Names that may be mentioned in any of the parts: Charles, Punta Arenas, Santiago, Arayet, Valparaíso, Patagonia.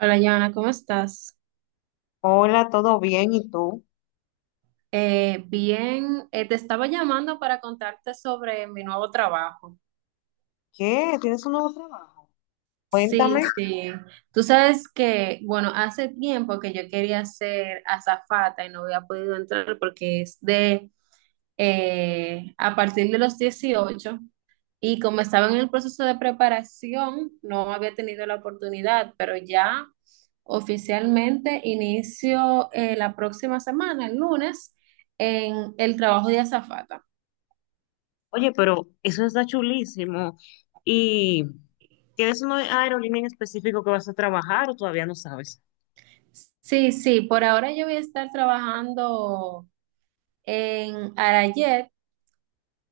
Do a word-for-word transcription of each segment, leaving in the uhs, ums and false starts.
Hola, Joana, ¿cómo estás? Hola, ¿todo bien? ¿Y tú? Eh, bien, eh, te estaba llamando para contarte sobre mi nuevo trabajo. ¿Qué? ¿Tienes un nuevo trabajo? Sí, Cuéntame. sí. Tú sabes que, bueno, hace tiempo que yo quería ser azafata y no había podido entrar porque es de, eh, a partir de los dieciocho. Y como estaba en el proceso de preparación, no había tenido la oportunidad, pero ya oficialmente inicio eh, la próxima semana, el lunes, en el trabajo de azafata. Oye, pero eso está chulísimo. ¿Y tienes una aerolínea en específico que vas a trabajar o todavía no sabes? Sí, sí, por ahora yo voy a estar trabajando en Arayet,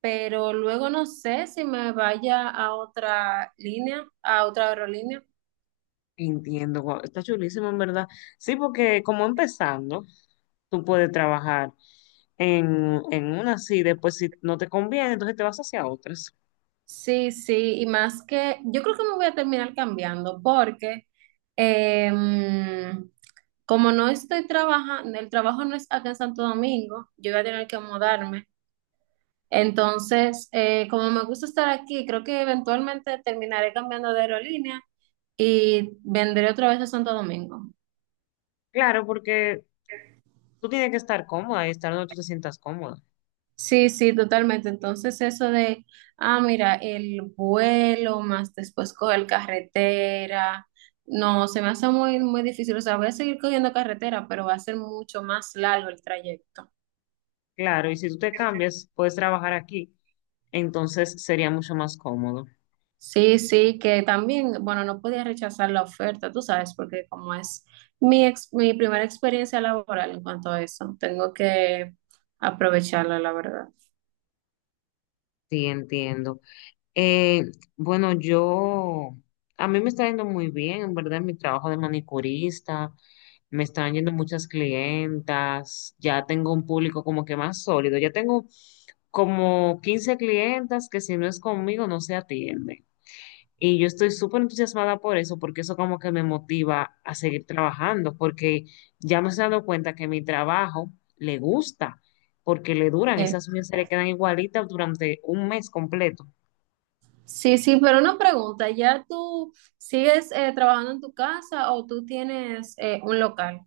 pero luego no sé si me vaya a otra línea, a otra aerolínea. Entiendo, guau, está chulísimo en verdad. Sí, porque como empezando, tú puedes trabajar en, en una así, después si no te conviene, entonces te vas hacia otras. Sí, sí, y más que yo creo que me voy a terminar cambiando porque em, como no estoy trabajando, el trabajo no es acá en Santo Domingo, yo voy a tener que mudarme. Entonces, eh, como me gusta estar aquí, creo que eventualmente terminaré cambiando de aerolínea y vendré otra vez a Santo Domingo. Claro, porque tú tienes que estar cómoda y estar donde tú te sientas cómoda. Sí, sí, totalmente. Entonces, eso de, ah, mira, el vuelo más después coger carretera, no, se me hace muy, muy difícil. O sea, voy a seguir cogiendo carretera, pero va a ser mucho más largo el trayecto. Claro, y si tú te cambias, puedes trabajar aquí. Entonces sería mucho más cómodo. Sí, sí, que también, bueno, no podía rechazar la oferta, tú sabes, porque como es mi, ex- mi primera experiencia laboral en cuanto a eso, tengo que aprovecharla, la verdad. Sí, entiendo. Eh, bueno, yo, a mí me está yendo muy bien, en verdad, en mi trabajo de manicurista, me están yendo muchas clientas, ya tengo un público como que más sólido, ya tengo como quince clientas que si no es conmigo no se atienden. Y yo estoy súper entusiasmada por eso, porque eso como que me motiva a seguir trabajando, porque ya me he dado cuenta que mi trabajo le gusta, porque le duran, Sí, esas uñas se le quedan igualitas durante un mes completo. sí, sí, pero una pregunta, ¿ya tú sigues eh, trabajando en tu casa o tú tienes eh, un local?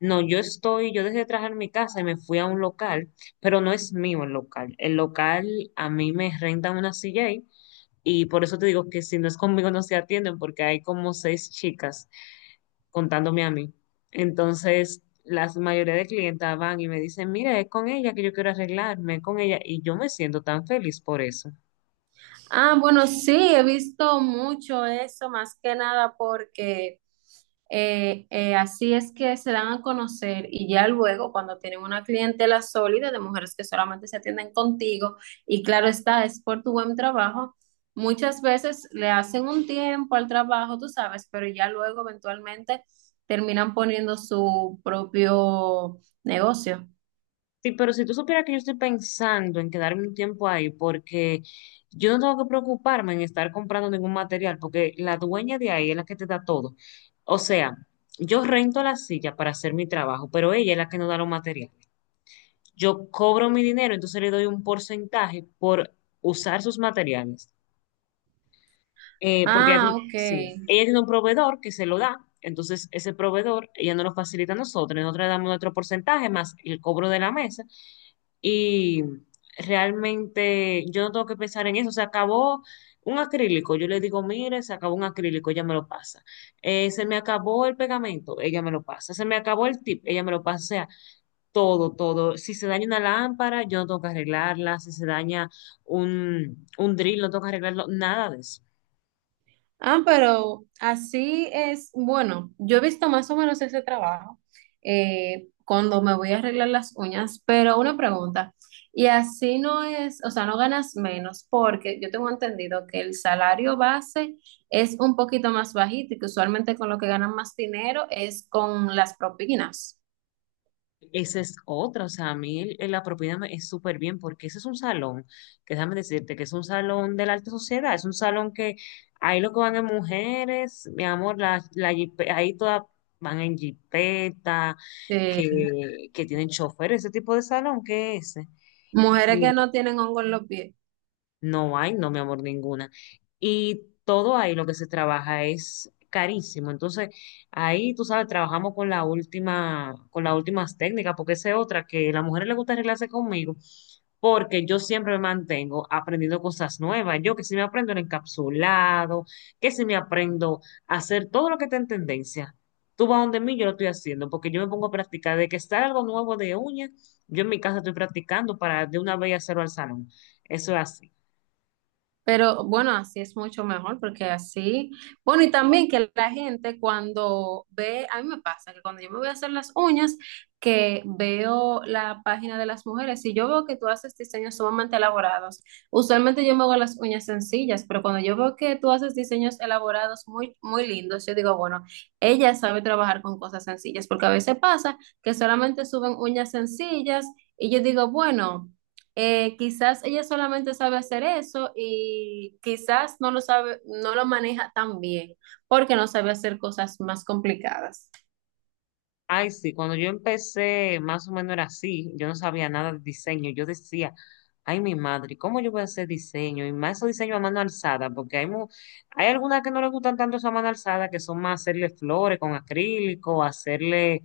No, yo estoy, yo dejé de trabajar en mi casa y me fui a un local, pero no es mío el local. El local a mí me rentan una silla ahí. Y por eso te digo que si no es conmigo no se atienden porque hay como seis chicas contándome a mí. Entonces, la mayoría de clientas van y me dicen, mira, es con ella que yo quiero arreglarme, es con ella. Y yo me siento tan feliz por eso. Ah, bueno, sí, he visto mucho eso, más que nada porque eh, eh, así es que se dan a conocer y ya luego cuando tienen una clientela sólida de mujeres que solamente se atienden contigo y claro está, es por tu buen trabajo, muchas veces le hacen un tiempo al trabajo, tú sabes, pero ya luego eventualmente terminan poniendo su propio negocio. Sí, pero si tú supieras que yo estoy pensando en quedarme un tiempo ahí porque yo no tengo que preocuparme en estar comprando ningún material porque la dueña de ahí es la que te da todo. O sea, yo rento la silla para hacer mi trabajo, pero ella es la que nos da los materiales. Yo cobro mi dinero, entonces le doy un porcentaje por usar sus materiales. Eh, porque ella- Ah, sí, ok. ella tiene un proveedor que se lo da, entonces ese proveedor ella no lo facilita a nosotros, nosotros le damos nuestro porcentaje más el cobro de la mesa y realmente yo no tengo que pensar en eso, se acabó un acrílico, yo le digo, mire, se acabó un acrílico, ella me lo pasa. Eh, se me acabó el pegamento, ella me lo pasa, se me acabó el tip, ella me lo pasa. O sea, todo, todo. Si se daña una lámpara, yo no tengo que arreglarla. Si se daña un, un drill, no tengo que arreglarlo. Nada de eso. Ah, pero así es, bueno, yo he visto más o menos ese trabajo eh, cuando me voy a arreglar las uñas, pero una pregunta, y así no es, o sea, no ganas menos porque yo tengo entendido que el salario base es un poquito más bajito y que usualmente con lo que ganan más dinero es con las propinas. Esa es otra. O sea, a mí el- la propiedad me- es súper bien porque ese es un salón, que déjame decirte que es un salón de la alta sociedad. Es un salón que ahí lo que van es mujeres, mi amor, la, la jipe- ahí todas van en jipeta, Eh, que, que tienen chofer, ese tipo de salón, ¿qué es ese? mujeres que no tienen hongo en los pies. No hay, no, mi amor, ninguna. Y todo ahí lo que se trabaja es carísimo. Entonces, ahí, tú sabes, trabajamos con la última, con las últimas técnicas, porque esa es otra que a las mujeres les gusta arreglarse conmigo, porque yo siempre me mantengo aprendiendo cosas nuevas. Yo que si me aprendo el encapsulado, que si me aprendo a hacer todo lo que está en tendencia. Tú vas donde mí, yo lo estoy haciendo, porque yo me pongo a practicar. De que está algo nuevo de uña, yo en mi casa estoy practicando para de una vez hacerlo al salón. Eso es así. Pero bueno, así es mucho mejor porque así, bueno, y también que la gente cuando ve, a mí me pasa que cuando yo me voy a hacer las uñas, que veo la página de las mujeres y yo veo que tú haces diseños sumamente elaborados. Usualmente yo me hago las uñas sencillas, pero cuando yo veo que tú haces diseños elaborados muy, muy lindos, yo digo, bueno, ella sabe trabajar con cosas sencillas, porque a veces pasa que solamente suben uñas sencillas y yo digo, bueno. Eh, quizás ella solamente sabe hacer eso y quizás no lo sabe, no lo maneja tan bien porque no sabe hacer cosas más complicadas. Ay, sí, cuando yo empecé, más o menos era así, yo no sabía nada de diseño, yo decía, ay, mi madre, ¿cómo yo voy a hacer diseño? Y más esos diseños a mano alzada, porque hay, mu- hay algunas que no les gustan tanto esa mano alzada, que son más hacerle flores con acrílico, hacerle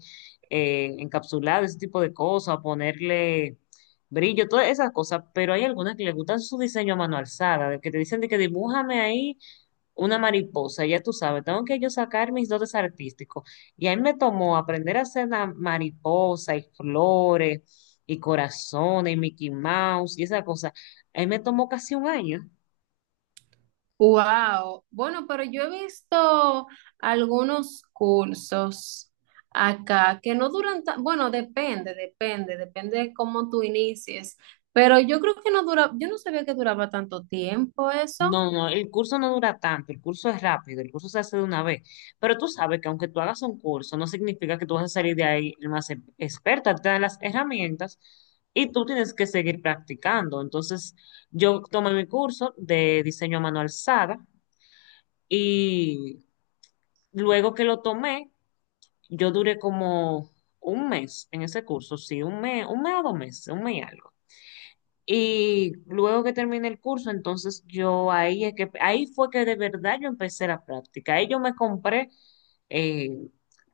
eh, encapsulado, ese tipo de cosas, ponerle brillo, todas esas cosas, pero hay algunas que les gustan su diseño a mano alzada, de que te dicen de que dibújame ahí una mariposa, ya tú sabes, tengo que yo sacar mis dotes artísticos. Y ahí me tomó aprender a hacer la mariposa y flores y corazones y Mickey Mouse y esa cosa. Ahí me tomó casi un año. Wow. Bueno, pero yo he visto algunos cursos acá que no duran tan, bueno, depende, depende, depende de cómo tú inicies, pero yo creo que no dura, yo no sabía que duraba tanto tiempo eso. No, no, el curso no dura tanto, el curso es rápido, el curso se hace de una vez. Pero tú sabes que aunque tú hagas un curso, no significa que tú vas a salir de ahí el más e- experta, te dan las herramientas y tú tienes que seguir practicando. Entonces, yo tomé mi curso de diseño a mano alzada. Y luego que lo tomé, yo duré como un mes en ese curso, sí, un mes, un mes a dos meses, un mes y algo. Y luego que terminé el curso, entonces yo ahí es que ahí fue que de verdad yo empecé la práctica. Ahí yo me compré eh,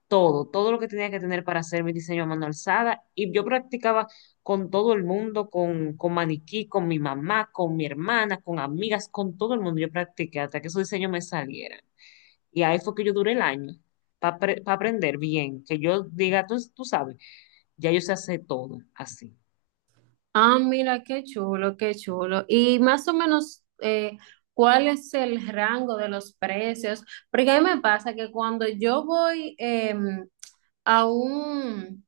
todo, todo lo que tenía que tener para hacer mi diseño a mano alzada. Y yo practicaba con todo el mundo, con, con maniquí, con mi mamá, con mi hermana, con amigas, con todo el mundo. Yo practiqué hasta que esos diseños me salieran. Y ahí fue que yo duré el año para aprender bien, que yo diga, tú, tú sabes, ya yo sé hacer todo así. Ah, mira, qué chulo, qué chulo. Y más o menos, eh, ¿cuál es el rango de los precios? Porque a mí me pasa que cuando yo voy em, a un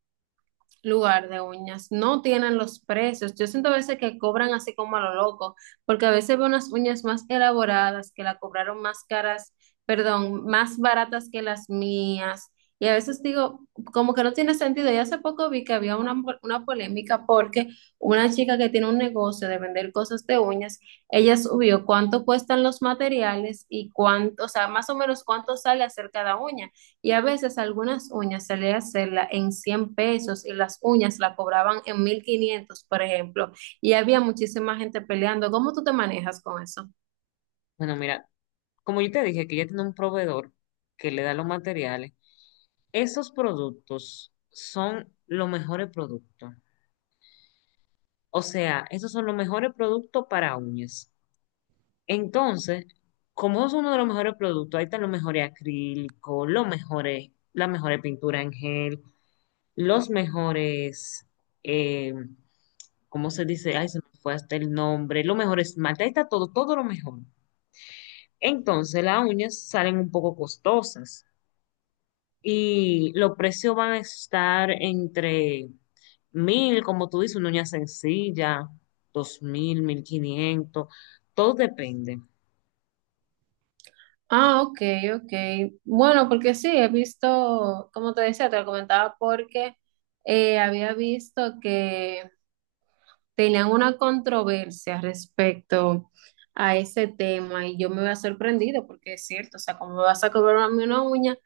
lugar de uñas, no tienen los precios. Yo siento a veces que cobran así como a lo loco, porque a veces veo unas uñas más elaboradas que la cobraron más caras, perdón, más baratas que las mías. Y a veces digo, como que no tiene sentido. Y hace poco vi que había una, una polémica porque una chica que tiene un negocio de vender cosas de uñas, ella subió cuánto cuestan los materiales y cuánto, o sea, más o menos cuánto sale hacer cada uña. Y a veces algunas uñas se le hacerla en cien pesos y las uñas la cobraban en mil quinientos, por ejemplo. Y había muchísima gente peleando. ¿Cómo tú te manejas con eso? Bueno, mira, como yo te dije que ella tiene un proveedor que le da los materiales, esos productos son los mejores productos. O sea, esos son los mejores productos para uñas. Entonces, como es uno de los mejores productos, ahí están los mejores acrílicos, los mejores, las mejores pinturas en gel, los mejores... eh, ¿cómo se dice? Ay, se me fue hasta el nombre. Lo mejor es esmalte, ahí está todo, todo lo mejor. Entonces, las uñas salen un poco costosas y los precios van a estar entre mil, como tú dices, una uña sencilla, dos mil, mil quinientos, todo depende. Ah, ok, ok. Bueno, porque sí, he visto, como te decía, te lo comentaba porque eh, había visto que tenían una controversia respecto a ese tema y yo me había sorprendido porque es cierto, o sea, como me vas a cobrar a mí una uña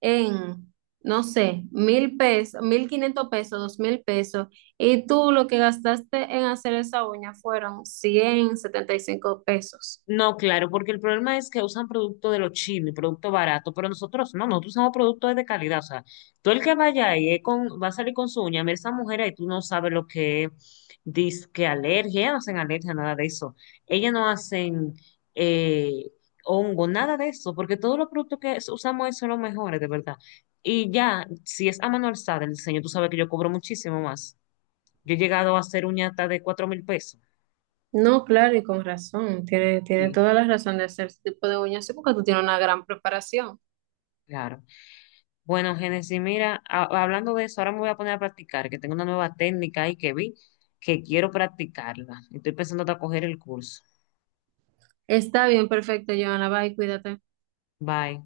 en, no sé, mil pesos, mil quinientos pesos, dos mil pesos, y tú lo que gastaste en hacer esa uña fueron cien setenta y cinco pesos. No, claro, porque el problema es que usan producto de los chinos, producto barato, pero nosotros no, nosotros usamos productos de calidad. O sea, tú el que vaya ahí es con, va a salir con su uña, mira esa mujer ahí, tú no sabes lo que dice que alergia, ellas no hacen alergia, nada de eso. Ellas no hacen eh, hongo, nada de eso, porque todos los productos que es- usamos ahí son los mejores, de verdad. Y ya, si es a mano alzada el diseño, tú sabes que yo cobro muchísimo más. Yo he llegado a hacer uña hasta de cuatro mil pesos. No, claro, y con razón, tiene, tiene, Sí. toda la razón de hacer ese tipo de uñas, sí, porque tú tienes una gran preparación. Claro. Bueno, Génesis, mira, a- hablando de eso, ahora me voy a poner a practicar, que tengo una nueva técnica ahí que vi, que quiero practicarla. Estoy pensando hasta coger el curso. Está bien, perfecto, Joana, bye, cuídate. Bye.